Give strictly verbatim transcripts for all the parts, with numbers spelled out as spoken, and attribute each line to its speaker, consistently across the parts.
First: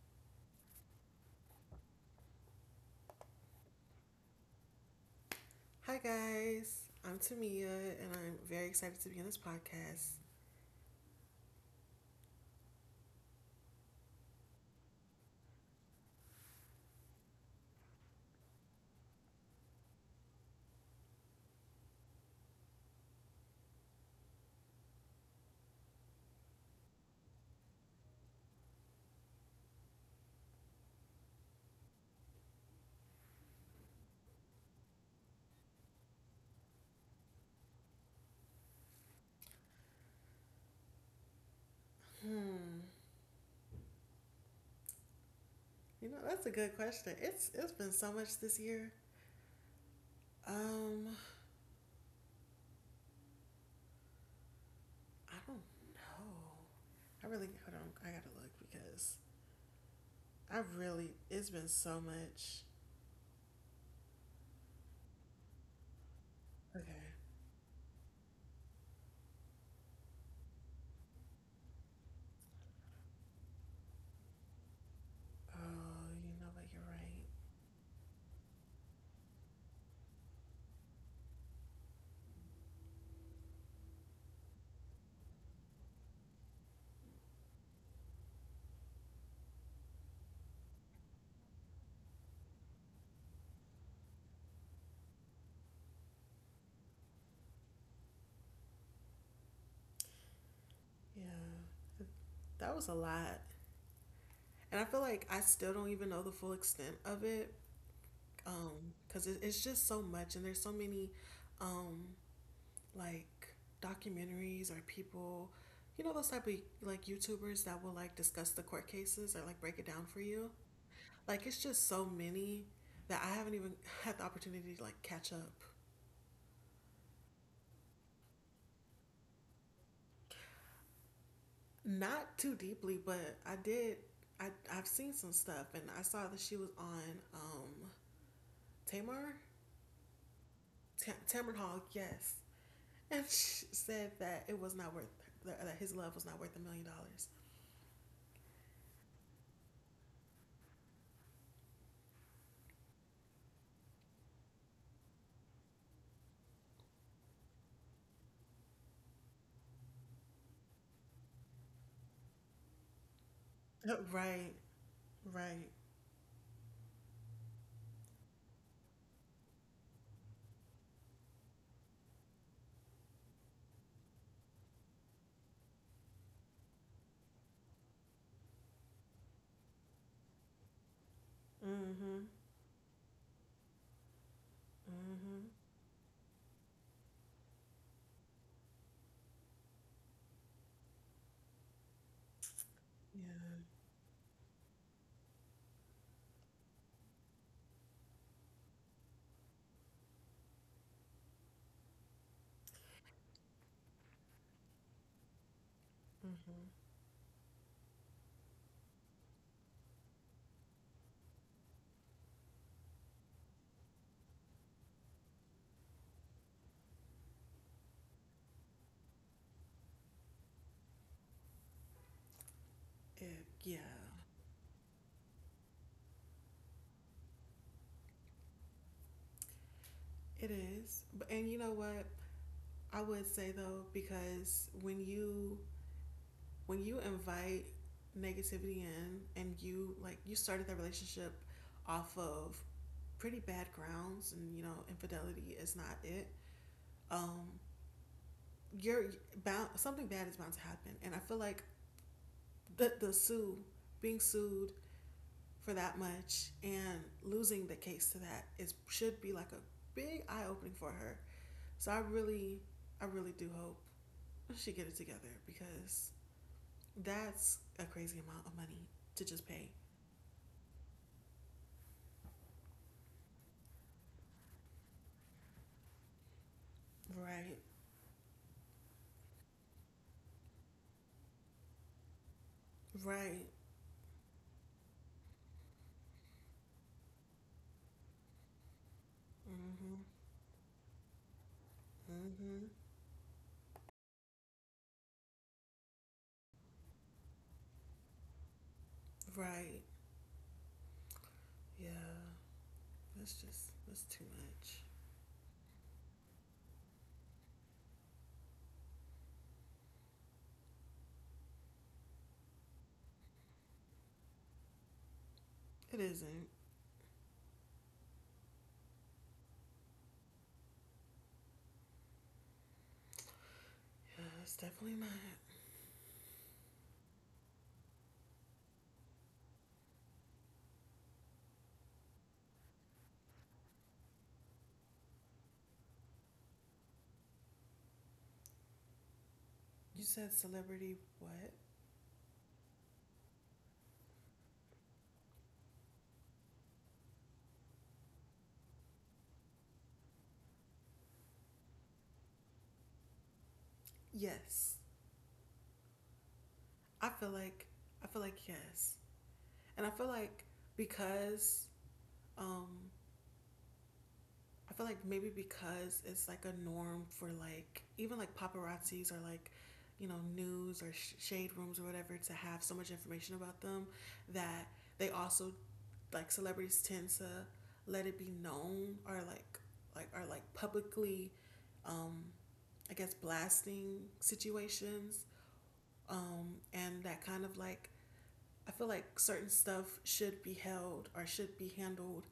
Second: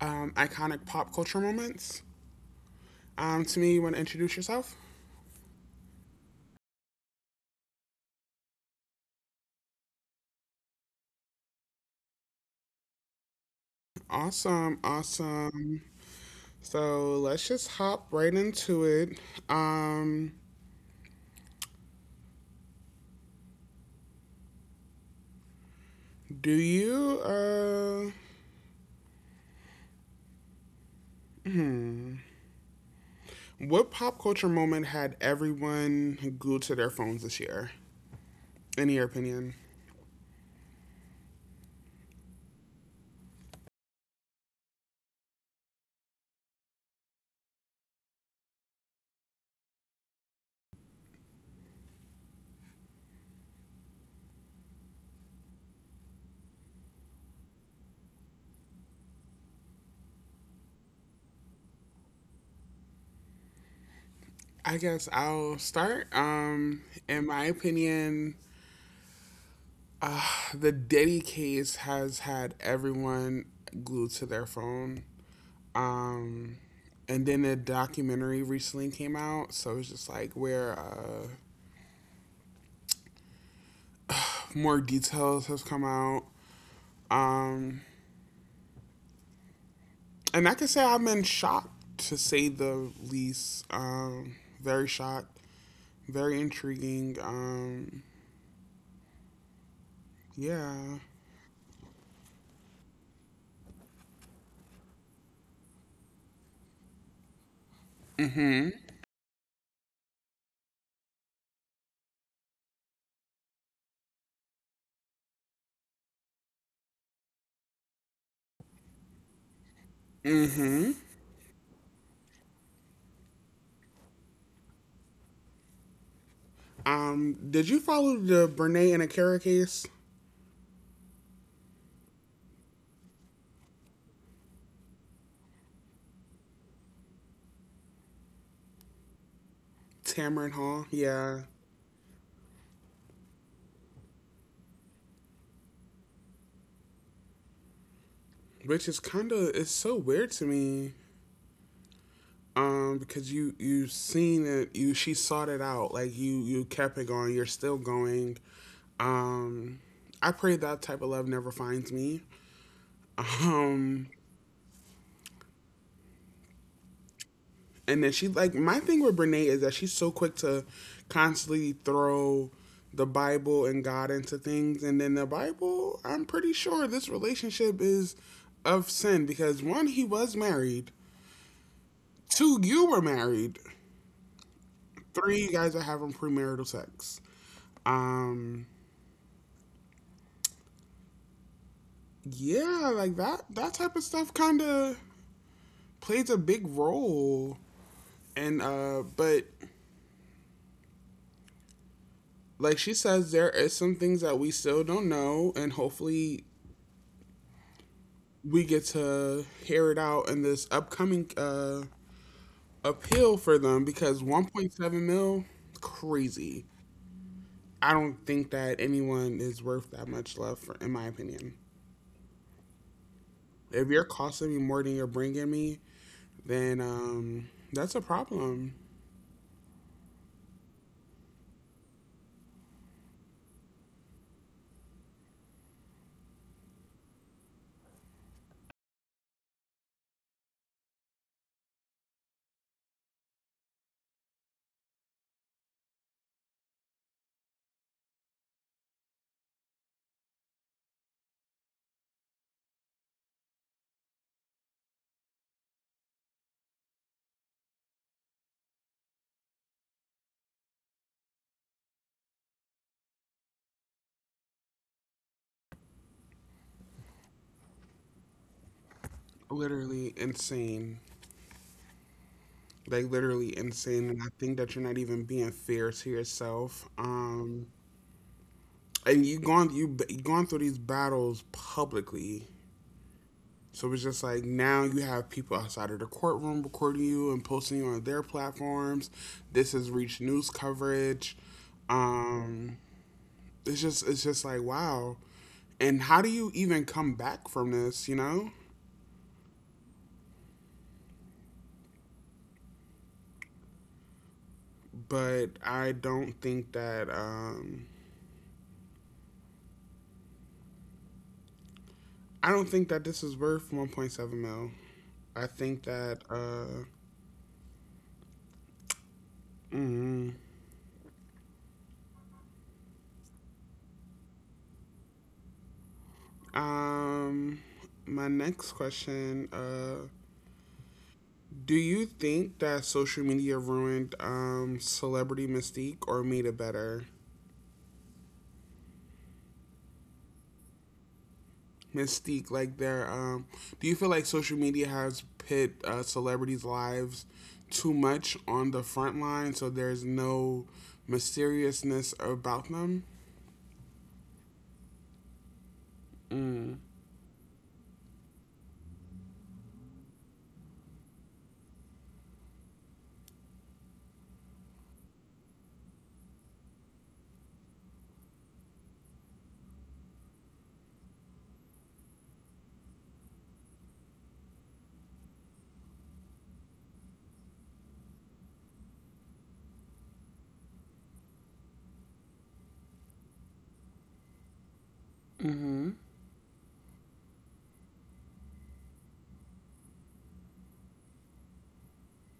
Speaker 1: um, iconic pop culture moments. Um, Tamia, you want to introduce yourself?
Speaker 2: Hi guys, I'm Tamia, and I'm very excited to be on this podcast.
Speaker 1: Awesome, awesome. So let's just hop right into it. Um, do you, uh, what pop culture moment had everyone glued to their phones this year, in your opinion?
Speaker 2: You know, that's a good question. It's it's been so much this year. Um, I don't know. I really hold on. I gotta look because I really it's been so much.
Speaker 1: I guess I'll start. Um,
Speaker 2: Okay.
Speaker 1: in my opinion, Uh, the Diddy case has had everyone glued to their phone.
Speaker 2: Oh, you know
Speaker 1: Um,
Speaker 2: what? You're right.
Speaker 1: and then a documentary recently came out, so it's just like where uh, more details has come out. Um, and I can say I have been shocked to say the least. Um, very shocked, very intriguing. Um, yeah.
Speaker 2: Yeah, that was a lot, and I feel like I still don't even know the full extent of it.
Speaker 1: Mm-hmm.
Speaker 2: Um, because it, it's just so much, and there's so many, um, like documentaries or people, you know, those type of like YouTubers that will like discuss the court cases or like break it down for you. Like it's just so many that I haven't even had the opportunity to like catch up.
Speaker 1: Um, did you follow the Brene and Akera case?
Speaker 2: Not too deeply, but I did. I I've seen some stuff, and I saw that she was on um Tamar
Speaker 1: Tamron Hall.
Speaker 2: Ta-
Speaker 1: Yeah.
Speaker 2: Tamron Hall, yes, and she said that it was not worth that his love was not worth a million dollars.
Speaker 1: Which is kind of, it's so weird to me, um because you you have seen it, you she sought it out, like you you kept it going, you're still going. um I pray that type of love never finds me. um
Speaker 2: Right, right.
Speaker 1: and then she, like, my thing with Brene is that she's so quick to constantly throw the Bible and God into things. And then the Bible, I'm pretty sure this relationship is of sin because one, he was married,
Speaker 2: Mm-hmm.
Speaker 1: two, you were married, three, you
Speaker 2: Mm-hmm.
Speaker 1: guys are having premarital sex. Um, yeah, like that
Speaker 2: Yeah.
Speaker 1: that type of stuff kind of plays a big role. And uh, but like she says, there is some things that we still don't know, and hopefully
Speaker 2: Mm-hmm.
Speaker 1: we get to hear it out in this upcoming uh appeal for them because one point seven mil, crazy. I don't think that anyone is worth that much love, for, in my opinion.
Speaker 2: It, yeah,
Speaker 1: If you're costing me more than you're bringing me, then um, that's a problem.
Speaker 2: it is. But and you know what? I would say though, because when you when you invite negativity in and you like you started that relationship off of pretty bad grounds, and you know infidelity is not it. um you're bound, something bad is bound to happen, and I feel like the, the sue being sued for that much and losing the case to that is should be like a big eye opening for her. So I really, I really do hope she get it together because that's a crazy amount of money to just pay.
Speaker 1: Literally insane. Like literally insane. And I think that you're not even being fair to yourself.
Speaker 2: Right.
Speaker 1: Um, and you gone, you b- you gone through these battles publicly.
Speaker 2: Right.
Speaker 1: So it's just like now you have people outside of the courtroom recording you and posting you on their platforms. This has
Speaker 2: Mhm.
Speaker 1: reached news coverage.
Speaker 2: Mhm.
Speaker 1: Um, it's just, it's just like, wow, and how do you even come back from this you know
Speaker 2: Right. Yeah. That's just that's too much.
Speaker 1: But I don't think that, um i don't think that this is worth one point seven mil. I think
Speaker 2: It
Speaker 1: that
Speaker 2: isn't.
Speaker 1: uh mm,
Speaker 2: Yeah, it's definitely not.
Speaker 1: um my next question, uh do you think that social media ruined um celebrity mystique or made it better?
Speaker 2: You said celebrity what?
Speaker 1: Mystique, like their, um do you feel like social media has pit uh, celebrities lives too much on the front line so there's no mysteriousness about them?
Speaker 2: Yes.
Speaker 1: Mm.
Speaker 2: I feel like I feel like yes. And I feel like because um I feel like maybe because it's like a norm for like even like paparazzis or like you know news or sh- shade rooms or whatever to have so much information about them, that they also like celebrities tend to let it be known, or like like are like publicly, um I guess blasting situations.
Speaker 1: Mm-hmm.
Speaker 2: Um and that kind of like I feel like certain stuff should be held or should be handled,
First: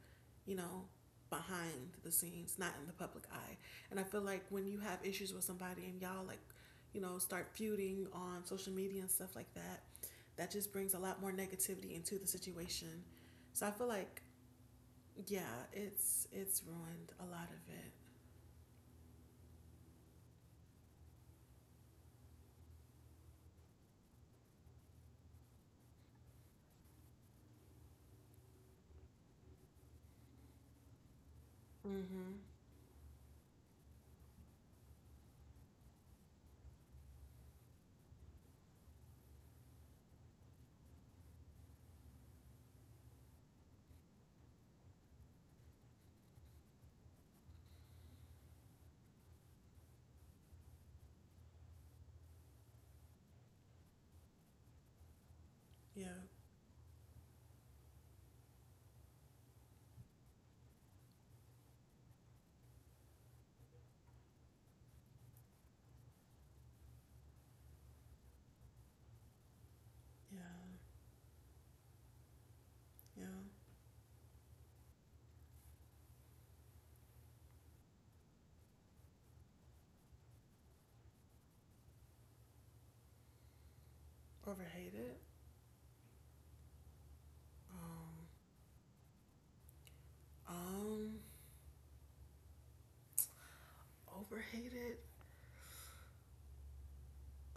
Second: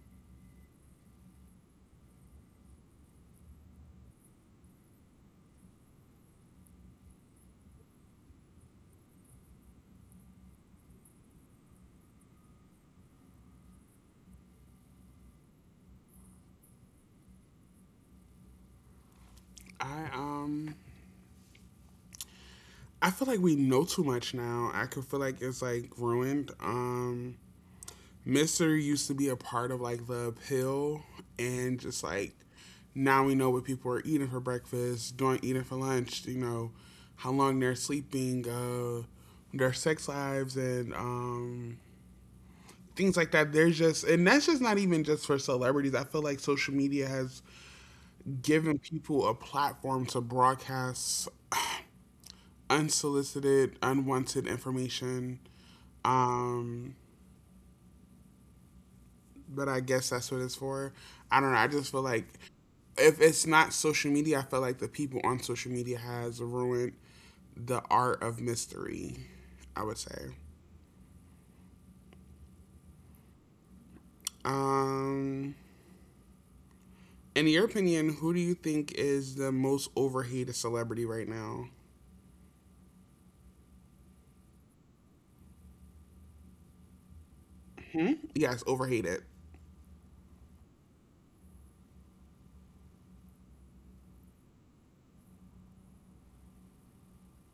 Speaker 2: you know, behind the scenes, not in the public eye. And I feel like when you have issues with somebody and y'all like, you know, start feuding on social media and stuff like that, that just brings a lot more negativity into the situation. So I feel like yeah, it's it's ruined a lot of it.
Speaker 1: I um i feel like we know too much now. I could feel like it's like ruined, um mister used to be a part of like the appeal, and just like
Speaker 2: Mhm.
Speaker 1: now we know what people are eating for breakfast, doing, eating for lunch. You know, how long they're sleeping, uh, their sex lives, and um, things like that. There's just, and that's just not even just for celebrities. I feel like social media has given people a platform to broadcast unsolicited, unwanted information.
Speaker 2: Yeah.
Speaker 1: Um, but I guess that's what it's for. I don't know. I just feel like if it's not social media, I feel like the people on social media has ruined the art of mystery, I would say.
Speaker 2: Yeah. Yeah.
Speaker 1: Um, in your opinion, who do you think is the most overhated celebrity right now?
Speaker 2: Overhated.
Speaker 1: Hmm?
Speaker 2: Um
Speaker 1: Yes, overhated.
Speaker 2: um overhated.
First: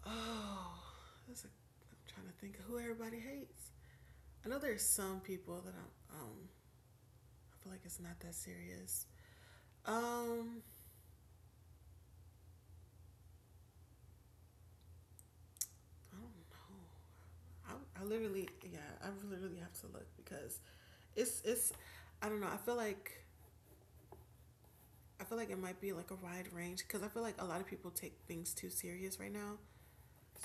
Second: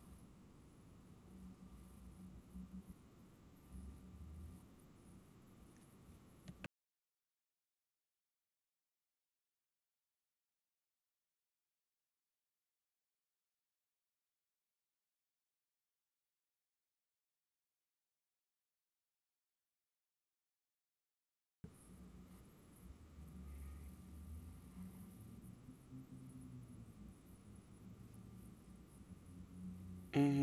Speaker 2: Oh, that's a, I'm trying to think of who everybody hates. I know there's some people that I'm. Um, I feel like it's not that serious. Um, I don't know. I, I literally, yeah, I literally have to look because it's it's. I don't know. I feel like I feel like it might be like a wide range because I feel like a lot of people take things too serious right now.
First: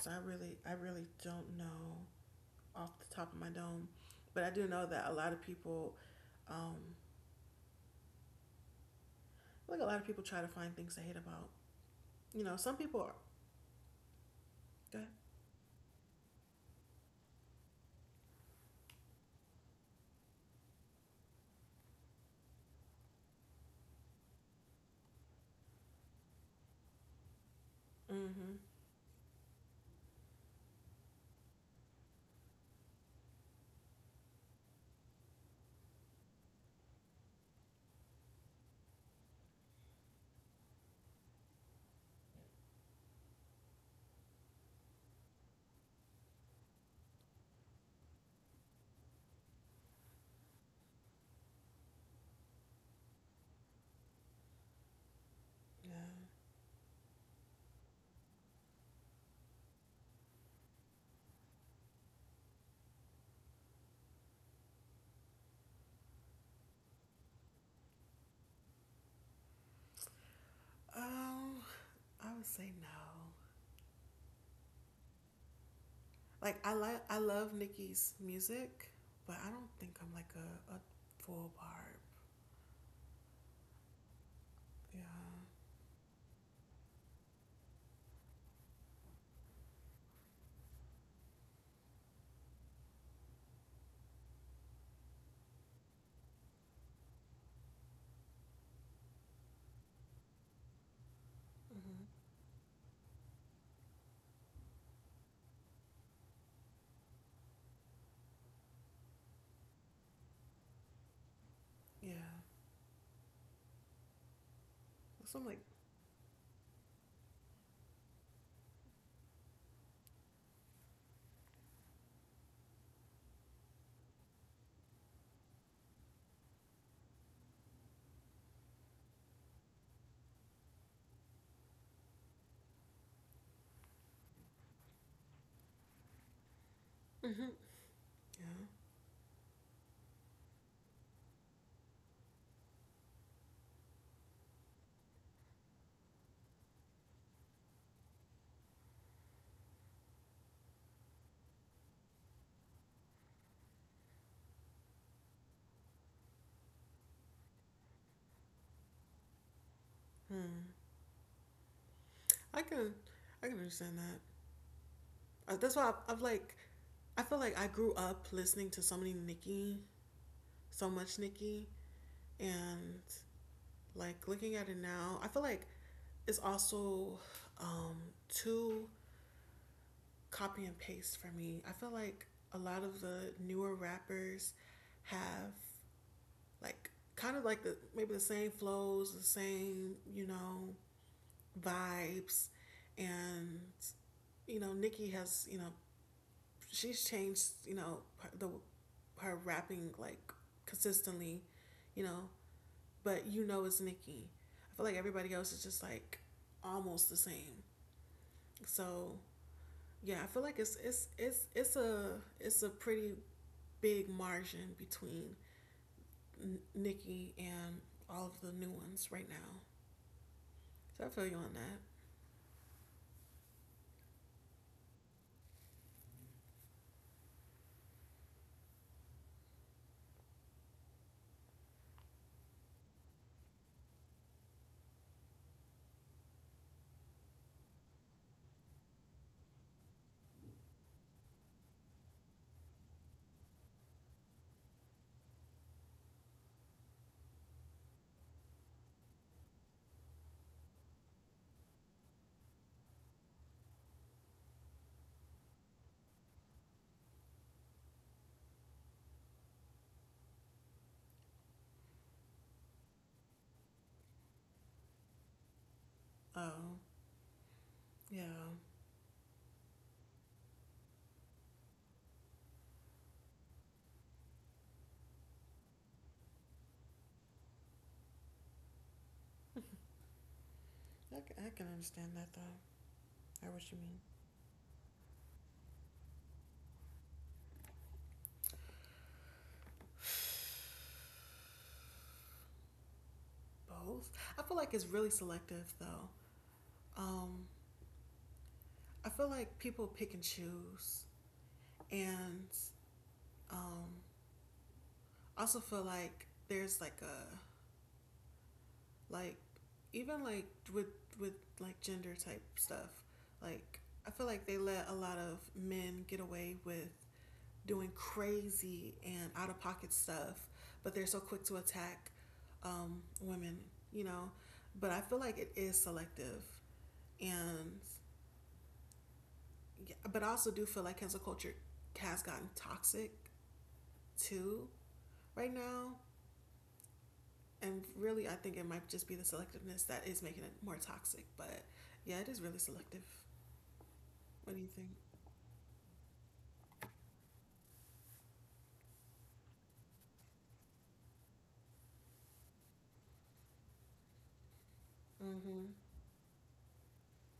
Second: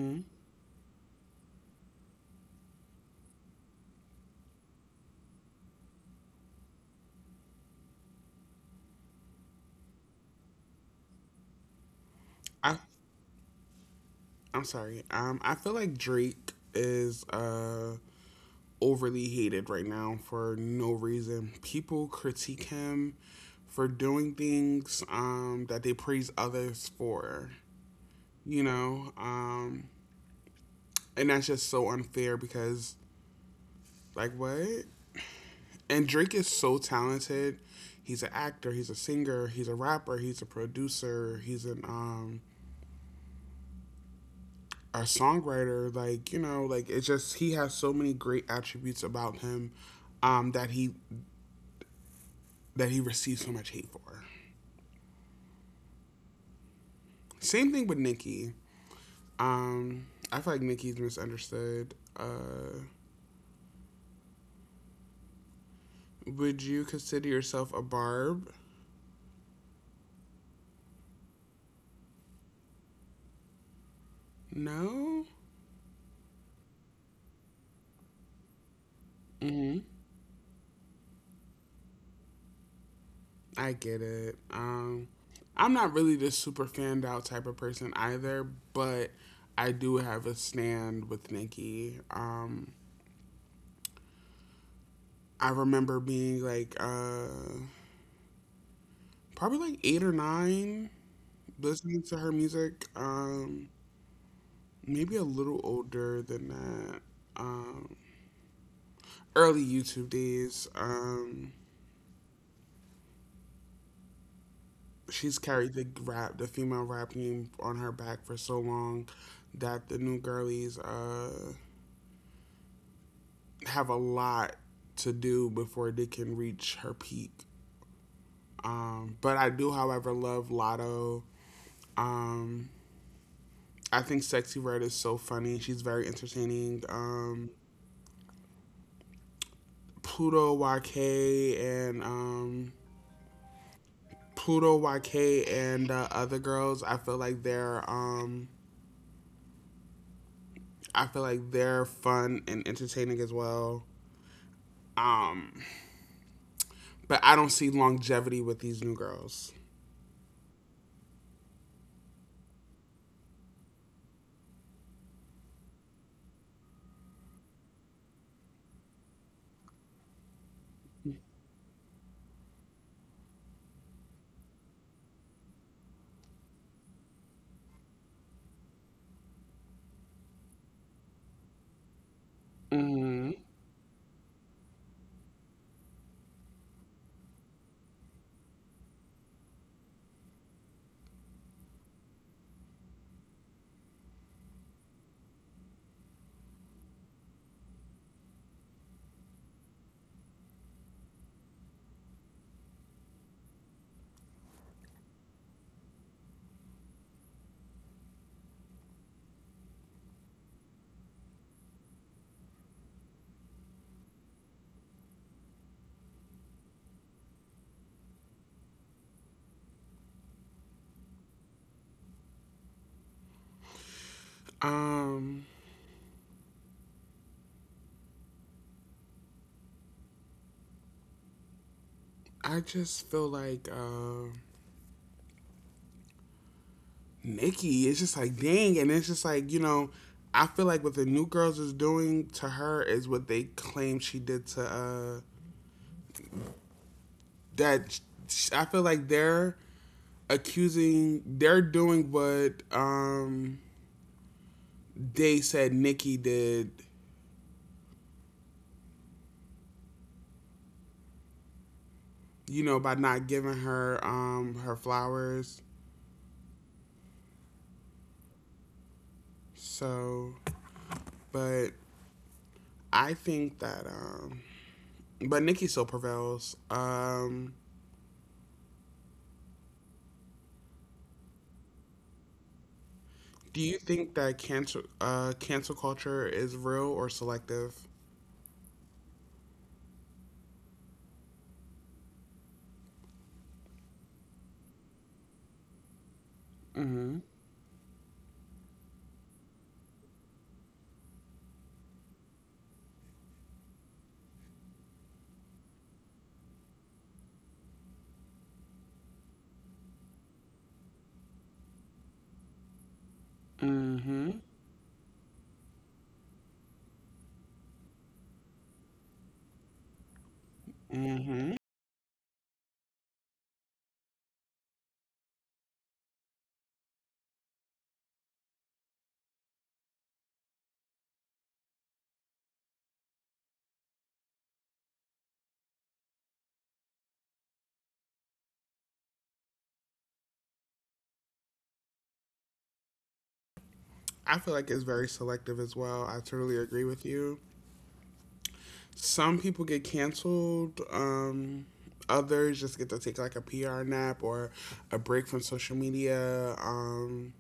Speaker 2: So I really, I really don't know off the top of my dome, but I do know that a lot of people, um, like a lot of people try to find things to hate about, you know, some
Speaker 1: I,
Speaker 2: people are.
Speaker 1: I'm
Speaker 2: Go
Speaker 1: sorry.
Speaker 2: ahead.
Speaker 1: Um, I feel like Drake is uh overly hated right now for no reason. People critique him for doing things um, that they praise others for,
Speaker 2: Mm-hmm.
Speaker 1: you know? Um, and that's just so unfair because, like, what? And Drake is so talented. He's an actor, he's a singer, he's a rapper, he's a producer, he's an. Um, a songwriter, like, you know, like, it's just he has so many great attributes about him, um that he, that he receives so much hate for.
Speaker 2: Yeah.
Speaker 1: Same thing with Nikki. Um, I feel like Nikki's misunderstood. Uh, would you consider yourself a barb?
Speaker 2: Um, I would say no.
Speaker 1: No.
Speaker 2: Like I like I love Nicki's music, but I don't
Speaker 1: Hmm.
Speaker 2: think I'm like a, a full barb.
Speaker 1: I get it.
Speaker 2: Yeah.
Speaker 1: Um, I'm not really the super fanned out type of person either, but I do have a stand with Nikki. Um, I remember being like, uh, probably like eight or nine, listening to
Speaker 2: Mm-hmm.
Speaker 1: her music. Um, maybe a little older than that. Um, Early YouTube days. Um,
Speaker 2: Yeah. So
Speaker 1: she's
Speaker 2: I'm like,
Speaker 1: carried the rap, the female rap name on her back for so long that the new girlies uh, have a lot to do before they can reach her peak. Um, but I do, however, love Lotto. Um, I think Sexy Red is so funny. She's very entertaining. Um,
Speaker 2: mm-hmm. Yeah.
Speaker 1: Pluto Y K and um, Pluto Y K and uh, other girls. I feel like they're um, I feel like they're fun and entertaining as well. Um, but I don't see longevity with these new girls.
Speaker 2: Hmm. I can, I can understand that. Uh, That's why I've, I've like, I feel like I grew up listening to so many Nicki, so much Nicki, and like looking at it now, I feel like it's also, um, too copy and paste for me. I feel like a lot of
Speaker 1: Mm-hmm.
Speaker 2: the newer rappers have like kind of like the maybe the same flows, the same you know vibes, and you know Nicki has you know she's changed you know the her rapping like consistently, you know but you know it's Nikki. I feel like everybody else is just like almost the same. So yeah, I feel like it's it's it's it's a it's a pretty big margin between N- Nikki and all of the new ones right now. So I feel you on that.
Speaker 1: Um, I just feel like uh, Nikki. It's just like, dang, and it's just like, you know. I feel like what the new girls is doing to her is what they claim she did to uh that. sh- I feel like they're accusing, they're doing what um they said Nikki did, you know, by not giving her, um, her flowers.
Speaker 2: Oh yeah,
Speaker 1: So, but I think that, um, but Nikki still prevails. Um,
Speaker 2: I I can understand that though. I
Speaker 1: do
Speaker 2: what you
Speaker 1: you
Speaker 2: mean.
Speaker 1: think that cancel uh, cancel culture is real or selective?
Speaker 2: Both. I feel like it's really selective though.
Speaker 1: Mm-hmm.
Speaker 2: Um, I feel like people pick and choose, and um, I also feel like there's like a like even like with with like gender type stuff. Like I feel
Speaker 1: Mm-hmm.
Speaker 2: like they let a lot of men get away with doing crazy and out of pocket stuff, but they're so quick
Speaker 1: Mm-hmm.
Speaker 2: to attack um, women. You know, but I feel like it is selective, and yeah, but I also do feel like cancel culture has gotten toxic too right now. And really, I think it might just be the selectiveness that is making it more toxic. But yeah, it is really selective.
Speaker 1: I feel
Speaker 2: What do you
Speaker 1: like it's
Speaker 2: think?
Speaker 1: very selective as well. I totally agree with you. Some people get canceled. Um, others just get to take like a P R nap or a break from
Speaker 2: Mm-hmm.
Speaker 1: social media. Um,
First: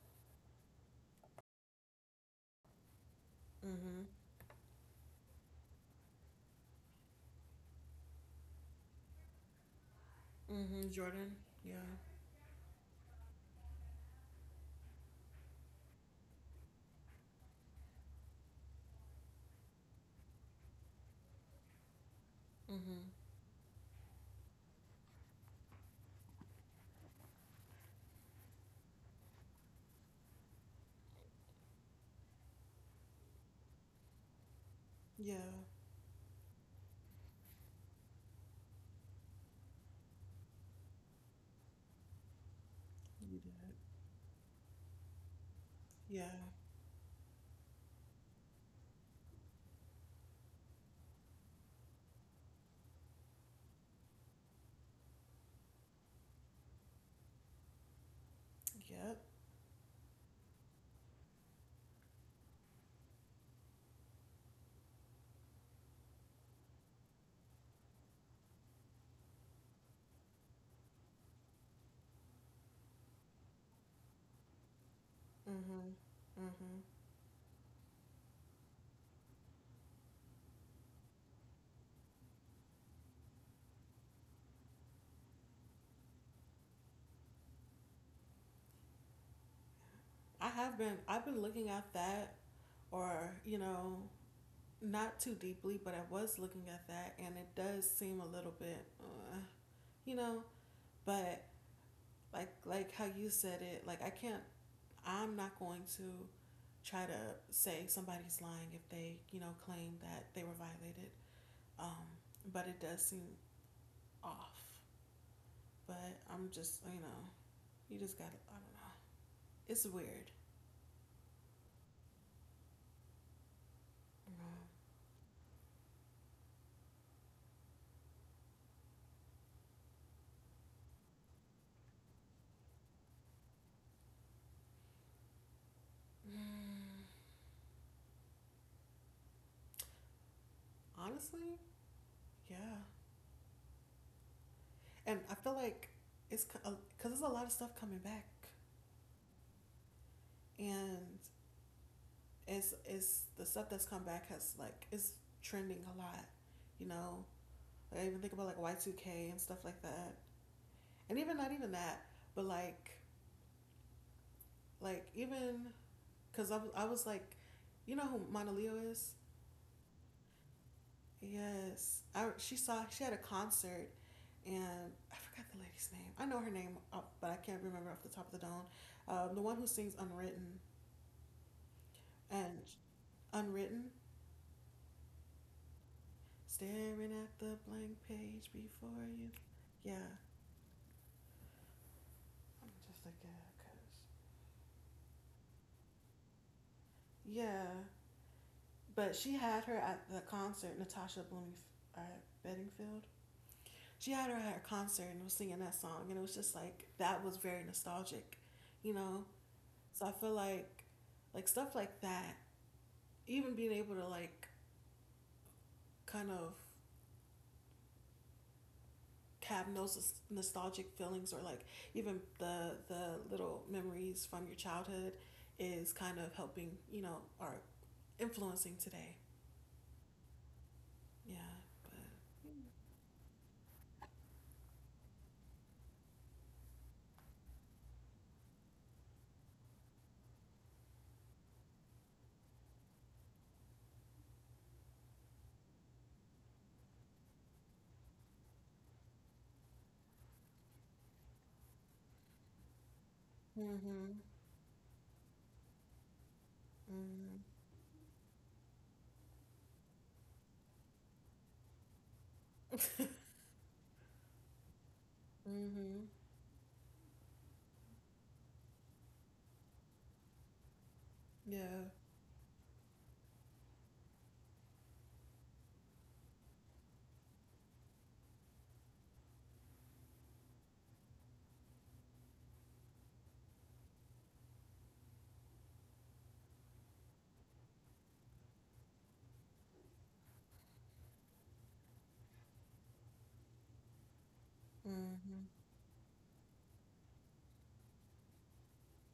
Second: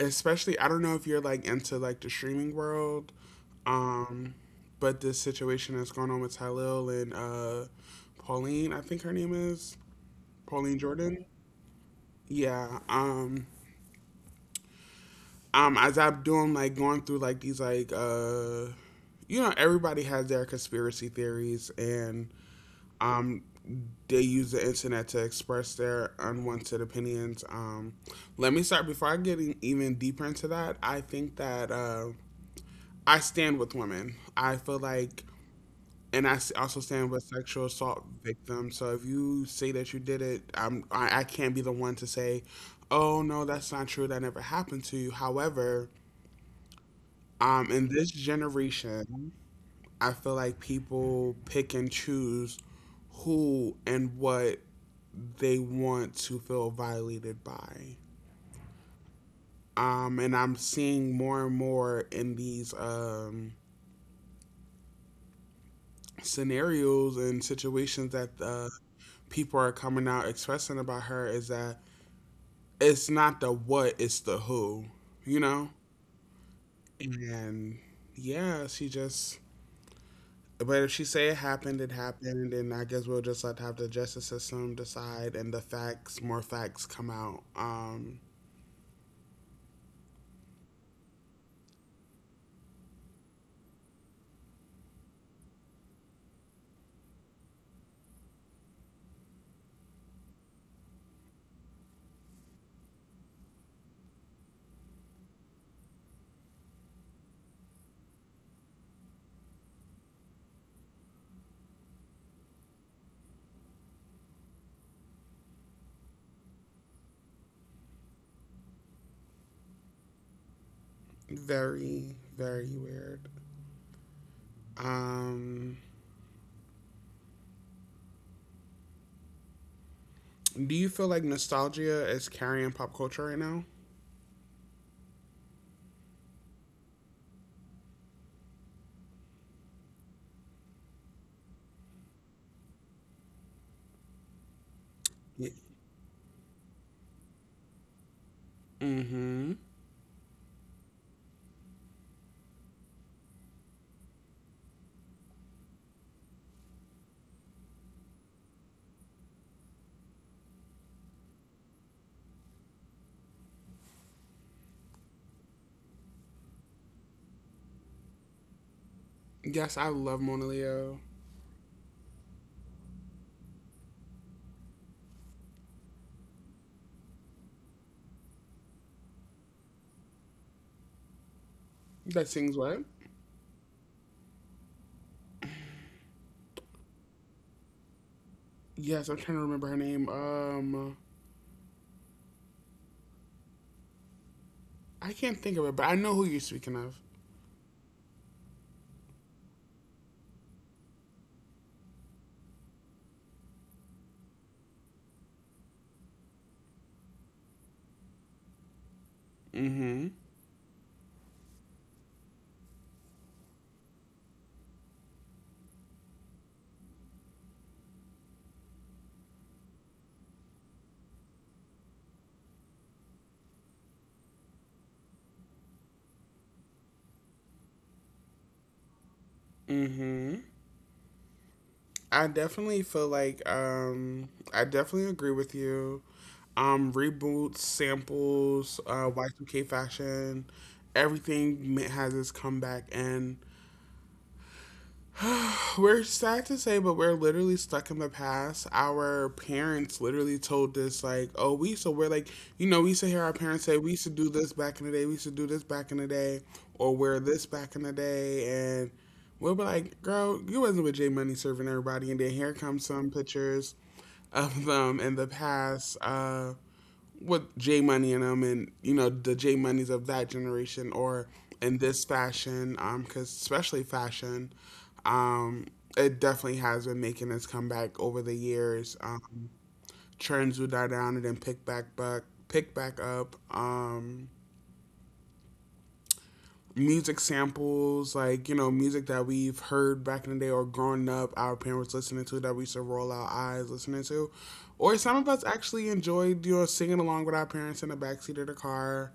Speaker 1: Especially, I don't know if you're like into like the streaming world,
Speaker 2: Mm-hmm.
Speaker 1: um, but this situation that's going on with Tylil and uh, Pauline, I think her name is Pauline
Speaker 2: Mm-hmm.
Speaker 1: Jordan.
Speaker 2: Jordan. Yeah.
Speaker 1: Yeah. Um, um, as I'm doing like going through like these like, uh, you know, everybody has their conspiracy theories and
Speaker 2: Mm-hmm.
Speaker 1: um they use the internet to express their unwanted opinions. Um, let me start before I get in, even deeper into that. I think that. Uh, I stand with women. I feel like,
Speaker 2: Yeah.
Speaker 1: and I s- also stand with sexual assault victims. So if you say that you did it, I'm, I, I can't be the one to say, oh,
Speaker 2: You
Speaker 1: no,
Speaker 2: did.
Speaker 1: that's not true. That never happened to you. However,
Speaker 2: Yeah.
Speaker 1: um, in this generation, I feel like people pick and choose who and what they want to feel violated by.
Speaker 2: Yep.
Speaker 1: Um, and I'm seeing more and more in these, um, scenarios and situations that uh, people are coming out expressing about her is that it's not the what, it's the who, you know?
Speaker 2: Mm-hmm. Mm-hmm.
Speaker 1: And yeah, she just, but if she say it happened, it happened, and I guess we'll just like have the justice system decide, and the facts, more facts come out. Um,
Speaker 2: I have been I've been looking at that or, you know, not too deeply, but I was looking at that and it does seem a little bit uh, you know, but like like how you said it, like I can't I'm not going to try to say somebody's lying if they, you know, claim that they were violated. Um, but it does seem off. But I'm just, you know, you just gotta, I don't know. It's weird.
Speaker 1: very, very weird.
Speaker 2: You
Speaker 1: Um, do you feel like nostalgia is carrying pop culture right now?
Speaker 2: know. Honestly, yeah. And I
Speaker 1: Yeah.
Speaker 2: feel like it's because there's a lot of stuff coming back.
Speaker 1: Mm-hmm.
Speaker 2: And it's, it's the stuff that's come back has like, it's trending a lot, you know? Like, I even think about like Y two K and stuff like that. And even not even that, but like Like even because I, I was like, you know who Mona Leo is?
Speaker 1: Yes, I love Mona Leo.
Speaker 2: Yes, I she saw she had a concert, and I forgot the lady's name. I know her name, uh, but I can't remember off the top of the dome. Um, the one who sings Unwritten
Speaker 1: That sings
Speaker 2: and
Speaker 1: what?
Speaker 2: Unwritten, staring at the blank page
Speaker 1: Yes,
Speaker 2: before
Speaker 1: I'm
Speaker 2: you.
Speaker 1: trying to remember her name.
Speaker 2: Yeah,
Speaker 1: Um,
Speaker 2: I'm just like yeah, cause
Speaker 1: I can't think of it, but I know who you're speaking of.
Speaker 2: yeah. But she had her at the concert, Natasha Blooming, uh, Bedingfield, she had her at her concert and was singing that song, and it was just like that was very nostalgic, you know.
Speaker 1: Mm-hmm.
Speaker 2: So I feel like like stuff like that, even being able to like kind of have those nostalgic feelings or like even the the little memories from your childhood is kind of helping, you know, or influencing today.
Speaker 1: Mm-hmm.
Speaker 2: Yeah. But.
Speaker 1: I definitely feel like, um, I definitely agree with you. Um, reboots, samples, uh, Y two K fashion, everything ma- has its comeback, and we're sad to say, but we're literally stuck in the past. Our parents literally told us, like, oh, we used to wear, like, you know, we used to hear our parents say, we used to
Speaker 2: Mhm.
Speaker 1: do this back in the day, we used to do this back in the day, or wear
Speaker 2: Mhm.
Speaker 1: this back in the day. And we'll be like, girl, you wasn't with J Money serving everybody. And then here come some pictures of them in the past.
Speaker 2: Mhm.
Speaker 1: Uh, with J Money and them, and you know, the J Moneys of that generation, or in
Speaker 2: Yeah.
Speaker 1: this fashion, um, because especially fashion, um, it definitely has been making its comeback over the years. Um, trends would die down and then pick back back pick back up. Um, music samples, like, you know, music that we've heard back in the day or growing up, our parents listening to that we used to roll our eyes listening to, or some of us
Speaker 2: Mhm.
Speaker 1: actually enjoyed, you know, singing along with our parents in the backseat of the car.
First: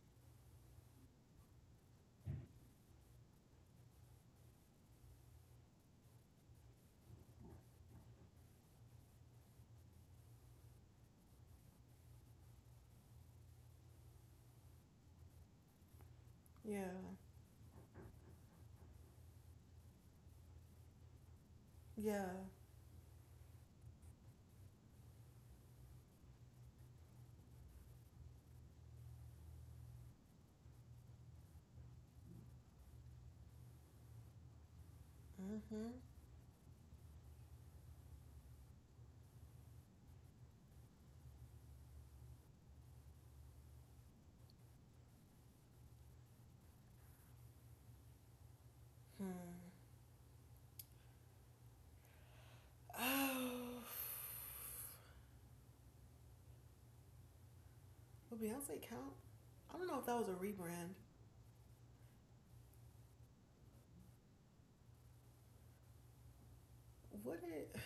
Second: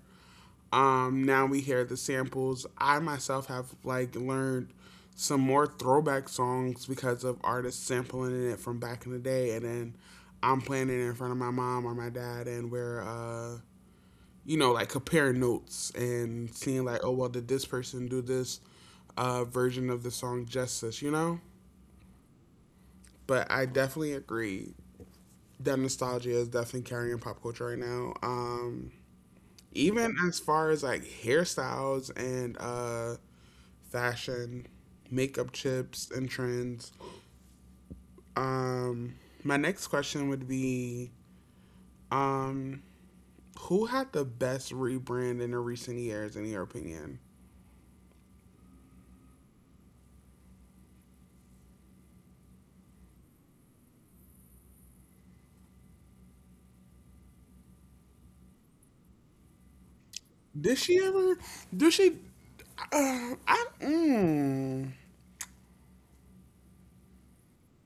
Speaker 1: Um, now we hear the samples. I myself have like learned some more throwback songs because of artists sampling it from back in the day, and then I'm playing it in front of my mom or my dad, and we're, uh, you know, like comparing notes and seeing
Speaker 2: Yeah.
Speaker 1: like, oh well, did this person do this, uh, version of the song Justice? You know,
Speaker 2: Yeah.
Speaker 1: but I definitely agree that nostalgia is definitely carrying pop culture right now. Um, even as far as like hairstyles and uh fashion, makeup
Speaker 2: Mhm.
Speaker 1: tips, and trends. Um, my next question would be, um, who had the best rebrand in the recent years, in your opinion?
Speaker 2: Hmm. Oh, will Beyonce count? I don't know if that was a
Speaker 1: Did
Speaker 2: rebrand.
Speaker 1: she ever? Did she? Uh, I, mm,
Speaker 2: Would it?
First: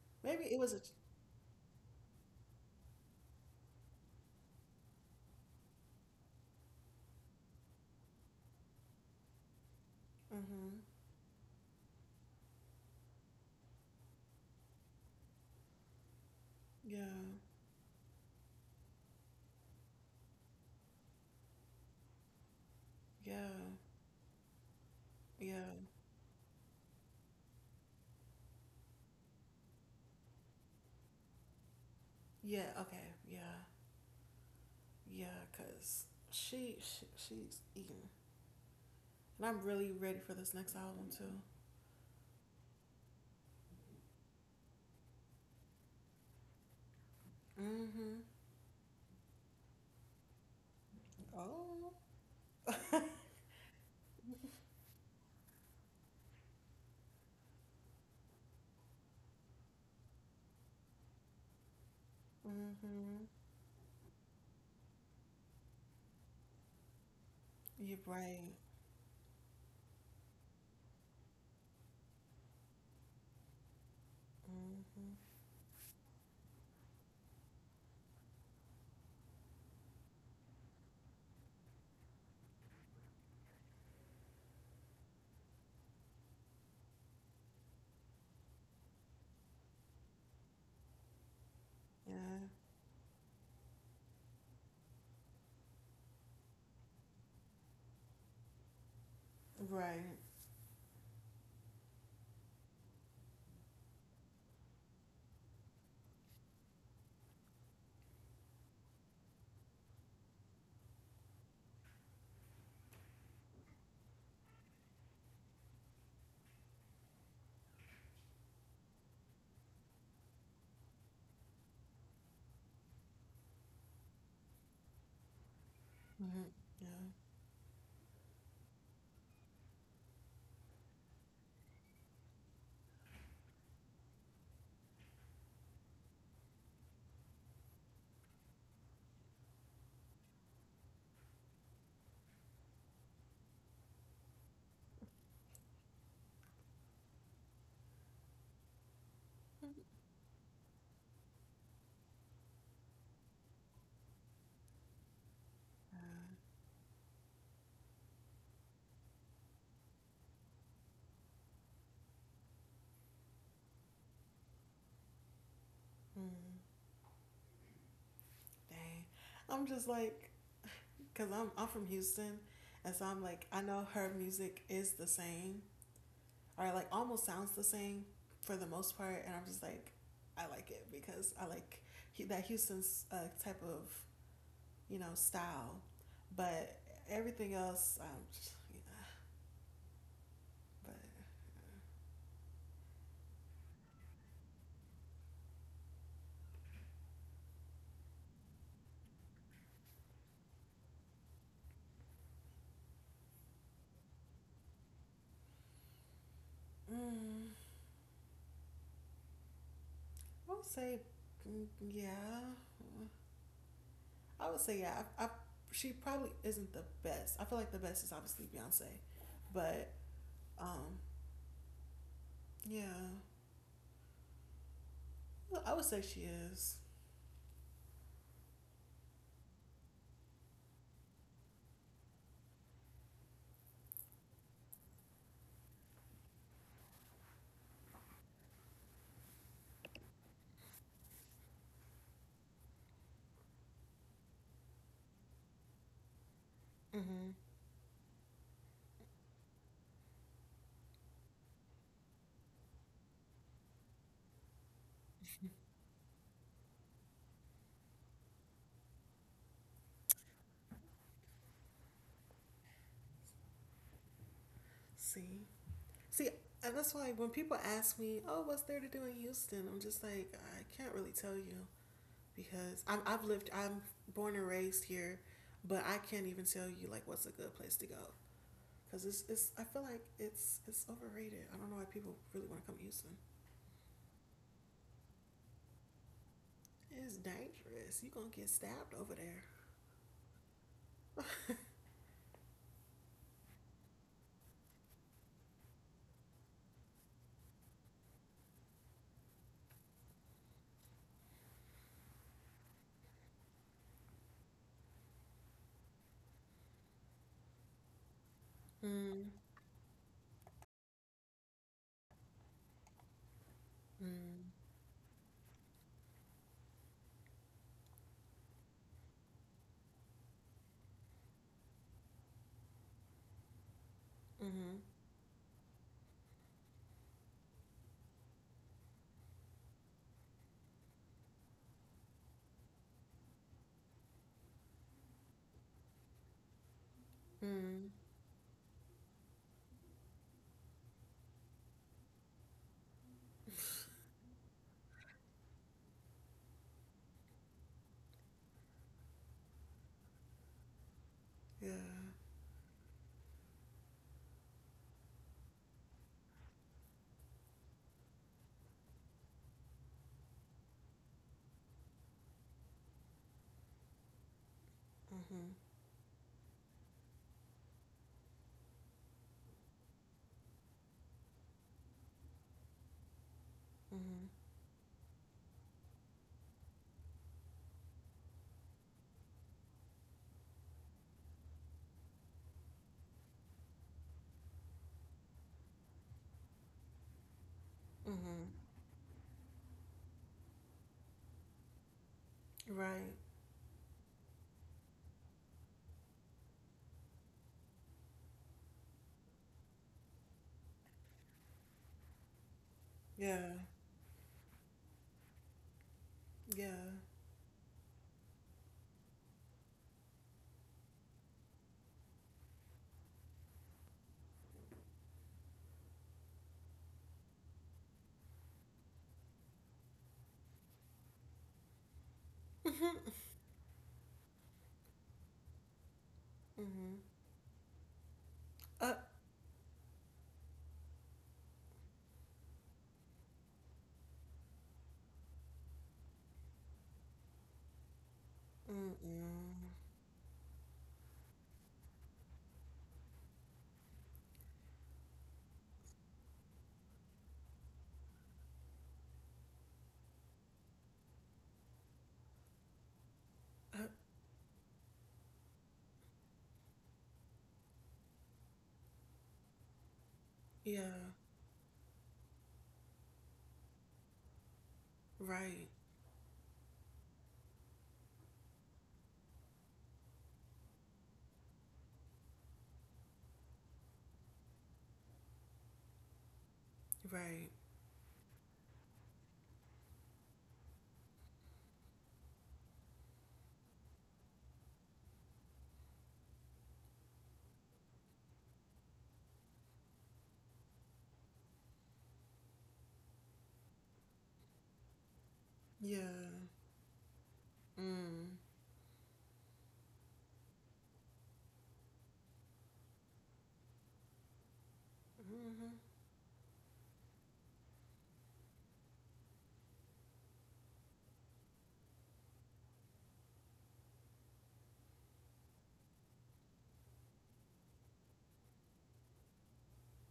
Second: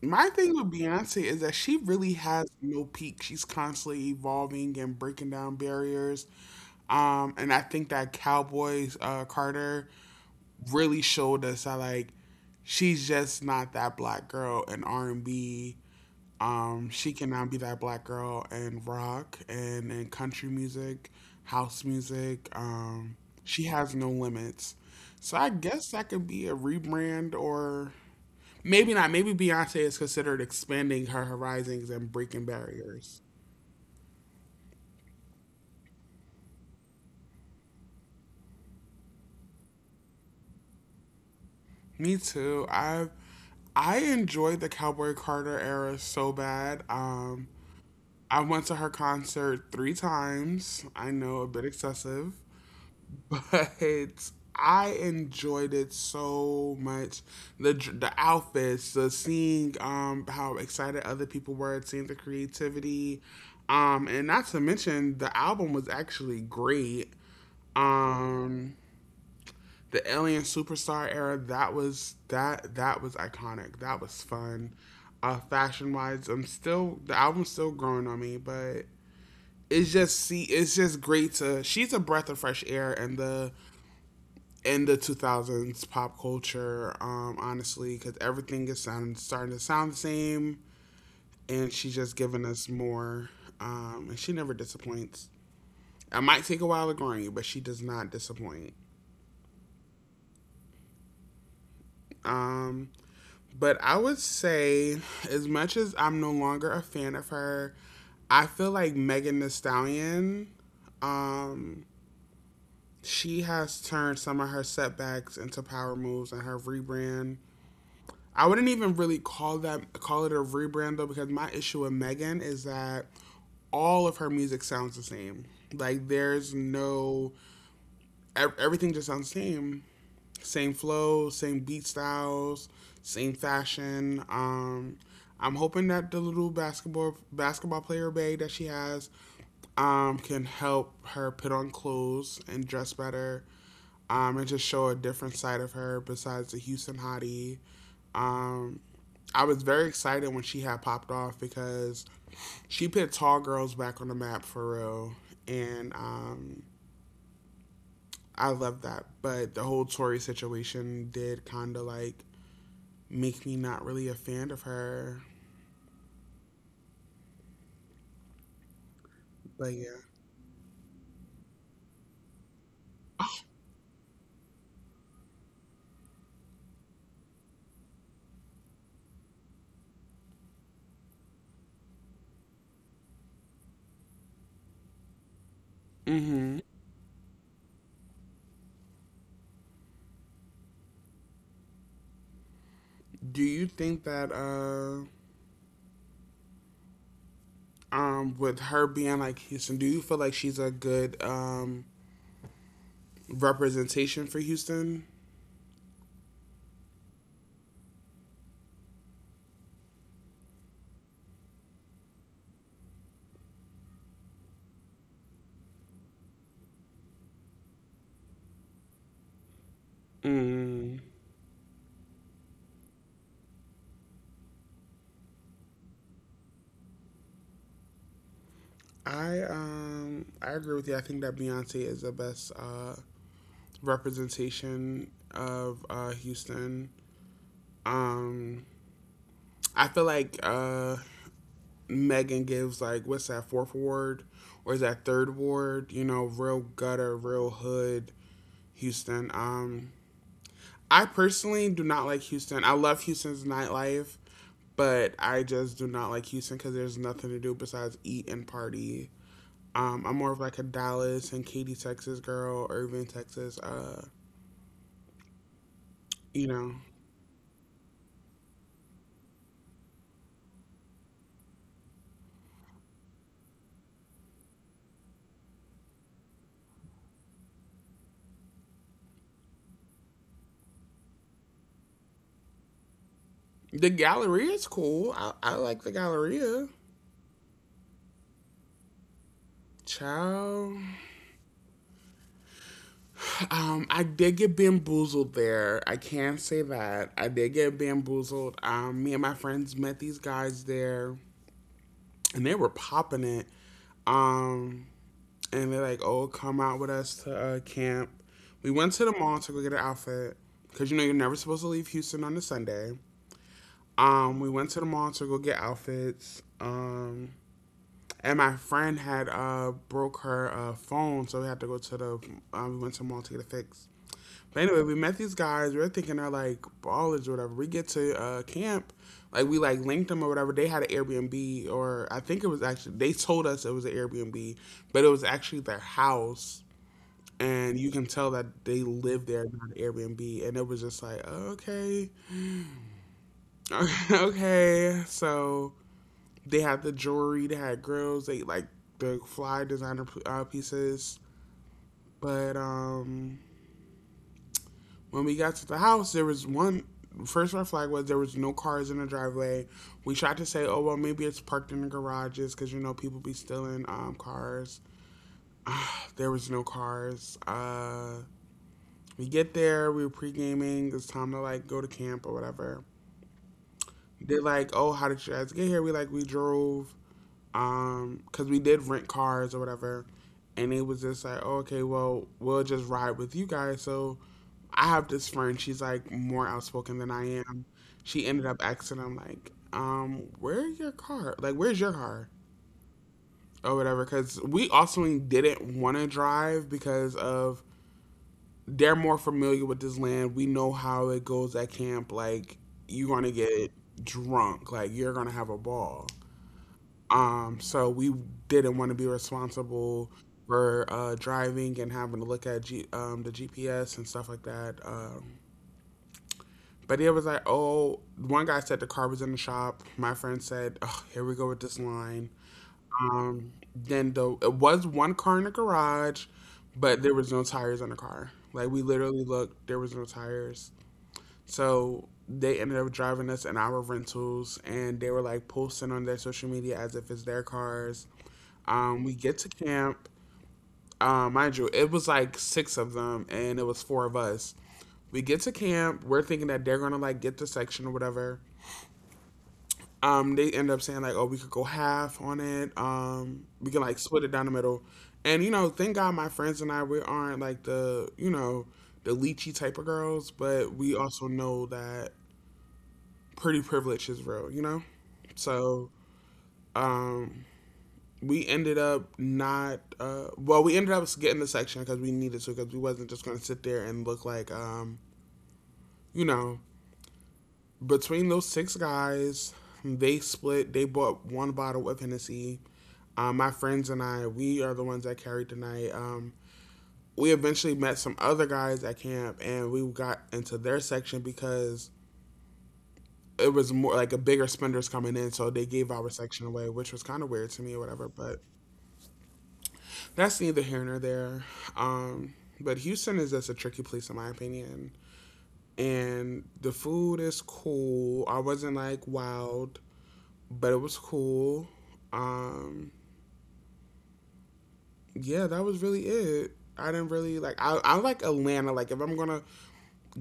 Speaker 1: My
Speaker 2: Maybe
Speaker 1: thing
Speaker 2: it
Speaker 1: with
Speaker 2: was a.
Speaker 1: Beyonce is that she really has no peak. She's constantly evolving and breaking down barriers. Um, and I think that Cowboys uh, Carter
Speaker 2: Mm-hmm.
Speaker 1: really showed us that like she's just not that black girl in R and B. Um,
Speaker 2: Yeah.
Speaker 1: she cannot be that black girl in rock and in country music, house music. Um,
Speaker 2: Yeah.
Speaker 1: she has no limits. So I
Speaker 2: Yeah.
Speaker 1: guess that could be a rebrand or maybe not. Maybe Beyonce is considered expanding her horizons and breaking
Speaker 2: Yeah. Okay.
Speaker 1: barriers.
Speaker 2: Yeah. Yeah. Cause she, she she's eating, and I'm really ready for this next album too.
Speaker 1: Me too. I I enjoyed the Cowboy Carter era so bad. Um,
Speaker 2: Mm-hmm.
Speaker 1: I went to her concert three times. I know a bit
Speaker 2: Oh.
Speaker 1: excessive, but I enjoyed it so much. The dr- the outfits, the seeing um how excited other people were, seeing the creativity,
Speaker 2: Mm-hmm.
Speaker 1: um, and not to mention the album was actually great.
Speaker 2: You're right.
Speaker 1: Um, the Alien Superstar era that was that that was iconic. That was fun.
Speaker 2: Mm-hmm.
Speaker 1: Uh, fashion wise, I'm still the album's still growing on me, but it's just see it's just great to she's a breath of fresh air in the in the two thousands pop culture um honestly because everything is sound, starting to sound the same, and she's just giving
Speaker 2: Yeah.
Speaker 1: us more, um and she never disappoints. It might take a while to grow you, but she does not disappoint.
Speaker 2: Right.
Speaker 1: um But I would say, as much as I'm no longer a fan of her, I feel like Megan Thee Stallion, um, she has turned some of her setbacks into power moves and her rebrand. I wouldn't even really call that call it a rebrand though, because my issue with Megan is that all of her music sounds the same. Like
Speaker 2: Mm-hmm.
Speaker 1: there's
Speaker 2: Yeah.
Speaker 1: no e-, everything just sounds the same. Same flow, same beat styles, same fashion. Um, I'm hoping that the little basketball basketball player bag that she has um, can help her put on clothes and dress better, um, and just show a different side of her besides the Houston hottie. Um, I was very excited when she had popped off because she put tall girls back on the map for real, and
Speaker 2: Uh,
Speaker 1: um, I love that. But the whole Tory situation did kind of like make me not really a fan of her.
Speaker 2: mm, dang. I'm
Speaker 1: But
Speaker 2: just
Speaker 1: yeah.
Speaker 2: like, cause I'm I'm from Houston, and so I'm like I know her music is the same or like almost sounds the same for the most part, and I'm just like I like it because I like Hu- that Houston's uh, type of you know style,
Speaker 1: Mm-hmm.
Speaker 2: but everything else um yeah, but
Speaker 1: Do you think that uh um with her being like Houston, do you feel like she's a good um representation for Houston?
Speaker 2: yeah. mm, I would say mm, yeah, I would say yeah. I, I she probably isn't the best. I feel like the best is obviously Beyonce, but
Speaker 1: Mm.
Speaker 2: um yeah, I would say she is.
Speaker 1: I um I agree with you. I think that Beyonce is the best uh representation of uh Houston. Um I feel like uh Megan gives like what's that fourth ward or is that third ward? You know, real gutter,
Speaker 2: Mm-hmm.
Speaker 1: real hood Houston. Um, I personally do not like Houston. I love Houston's nightlife, but I just do not like Houston because there's nothing to do besides eat and party. Um, I'm more of like a Dallas and Katy, Texas girl, Irving, Texas. Uh,
Speaker 2: See, see,
Speaker 1: you
Speaker 2: and
Speaker 1: know,
Speaker 2: that's why when people ask me, "Oh, what's there to do in Houston?" I'm just like, I can't really tell you because I'm, I've lived, I'm born and raised here, but I can't even tell you like what's a good place to go because it's, it's. I feel like it's it's overrated. I don't know why people really want to come to Houston.
Speaker 1: the Galleria is cool. I, I like the Galleria.
Speaker 2: It's dangerous. You gonna get stabbed over there.
Speaker 1: Ciao. Um, I did get bamboozled there. I can say that. I did get bamboozled. Um, me and my friends met these guys there and they were popping it. Um, and they're like, oh, come out with us to uh, camp. We went to the
Speaker 2: Mm.
Speaker 1: mall to go get an outfit because you know you're never supposed to leave Houston on a Sunday. Um, we
Speaker 2: Mm.
Speaker 1: went to the mall to go get outfits. Um, and my friend had uh broke her uh phone, so we had to go to the um, we went to the mall to get it fixed. But
Speaker 2: Mm-hmm.
Speaker 1: anyway, we met these guys. We were thinking they're like ballers or whatever. We get to uh, camp, like we like linked them or whatever. They had an Airbnb, or I think it was actually they told us it was an Airbnb, but it was actually their house, and
Speaker 2: Mm.
Speaker 1: you can tell that they lived there, not an Airbnb. And it was just like okay, okay. So they had the jewelry, they had grills, they like the fly designer uh, pieces,
Speaker 2: Yeah.
Speaker 1: but um when we got to the house, there was one first red flag was there was no cars in the driveway. We tried to say, oh well, maybe it's parked in the garages because you know people be stealing um, cars.
Speaker 2: Mm-hmm.
Speaker 1: Uh, there was no cars. Uh, we get there, we were pre gaming. It's time to like go to camp or whatever.
Speaker 2: Mm-hmm.
Speaker 1: They're like, oh, how did you guys get here? We like we drove. Um, cause we did rent cars or whatever, and it was just like, oh, okay, well, we'll just ride with you guys. So I have this friend. She's like more outspoken than I am. She ended
Speaker 2: Mm-hmm.
Speaker 1: up asking him like, um, where's your car? Like, where's your car
Speaker 2: Right.
Speaker 1: or whatever? Because we also didn't want to drive because of they're more familiar with this land. We know how it goes at camp. Like, you're gonna
Speaker 2: Yeah.
Speaker 1: get drunk. Like, you're gonna have a ball.
Speaker 2: Yeah.
Speaker 1: Um, so we didn't want to be responsible for uh, driving and having to look at G- um, the G P S and stuff like that. Um, but it was like, oh, one guy said the car was in the shop. My friend said, oh, here we go with this line. Um, then the it was one car in the garage, but
Speaker 2: Mm-hmm.
Speaker 1: there was no tires on the car. Like we
Speaker 2: Uh,
Speaker 1: literally looked, there was no tires. So they ended up driving us in our rentals, and they were like posting on their social media as if it's their cars. Um, we get to
Speaker 2: mm-mm.
Speaker 1: camp. Um, mind you, it was like six of them, and it was four of us. We get to camp. We're thinking that they're gonna like get the section or whatever. Um, they end up saying like, "Oh, we could go half on it. Um, we can
Speaker 2: Uh,
Speaker 1: like split it down the middle." And you know, thank God my friends and I, we aren't like the, you know, the leechy type of girls, but we
Speaker 2: yeah.
Speaker 1: also know that pretty privilege is real, you know.
Speaker 2: Right.
Speaker 1: So, um, we ended up not uh, well we ended up getting the section because we needed to, because we wasn't just going to sit there and look like, um, you know,
Speaker 2: Right.
Speaker 1: between those six guys. They split they bought one bottle of hennessy, uh, my friends and i, we are the ones that carried tonight, um, we eventually met some other guys at camp and we got into their section because it was more like a bigger spenders coming in, so they gave
Speaker 2: Yeah.
Speaker 1: our section away, which was kind of weird to me or whatever, but
Speaker 2: Mm.
Speaker 1: that's neither here nor there. Um, but Houston is just a tricky place in my opinion.
Speaker 2: Mm-hmm.
Speaker 1: And the food is cool. I wasn't like wild, but it was cool. Um, yeah, that was really it. I didn't really like I, I like Atlanta. Like if I'm gonna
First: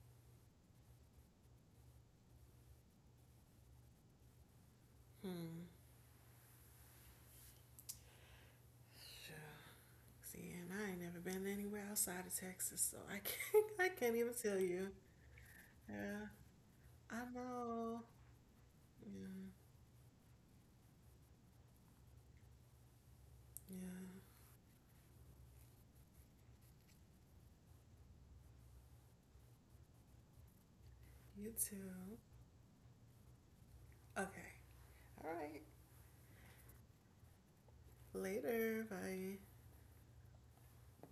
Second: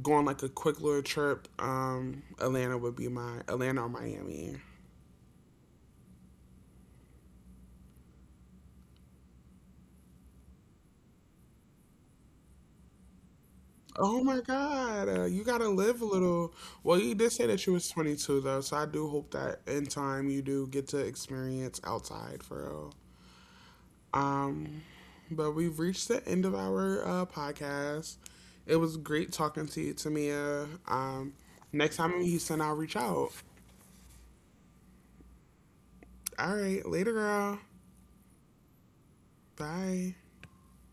Speaker 1: go on like a quick little trip, um, Atlanta would be my Atlanta or Miami.
Speaker 2: Hmm. Yeah. See, and I ain't never been anywhere outside of Texas, so I can't. I can't
Speaker 1: Oh
Speaker 2: even
Speaker 1: my
Speaker 2: tell you.
Speaker 1: God, uh, you gotta live a
Speaker 2: Yeah.
Speaker 1: little. Well, you
Speaker 2: I
Speaker 1: did say that you was
Speaker 2: know.
Speaker 1: twenty-two though, so I do hope
Speaker 2: Yeah.
Speaker 1: that in time you do get to experience outside for real.
Speaker 2: Yeah.
Speaker 1: Um, but we've reached the end of our uh, podcast. It was great talking to you, Tamia. Um,
Speaker 2: You
Speaker 1: next time
Speaker 2: too.
Speaker 1: I'm in Houston, I'll reach out.
Speaker 2: Okay. All right.
Speaker 1: All right, later, girl.
Speaker 2: Later. Bye.
Speaker 1: Bye.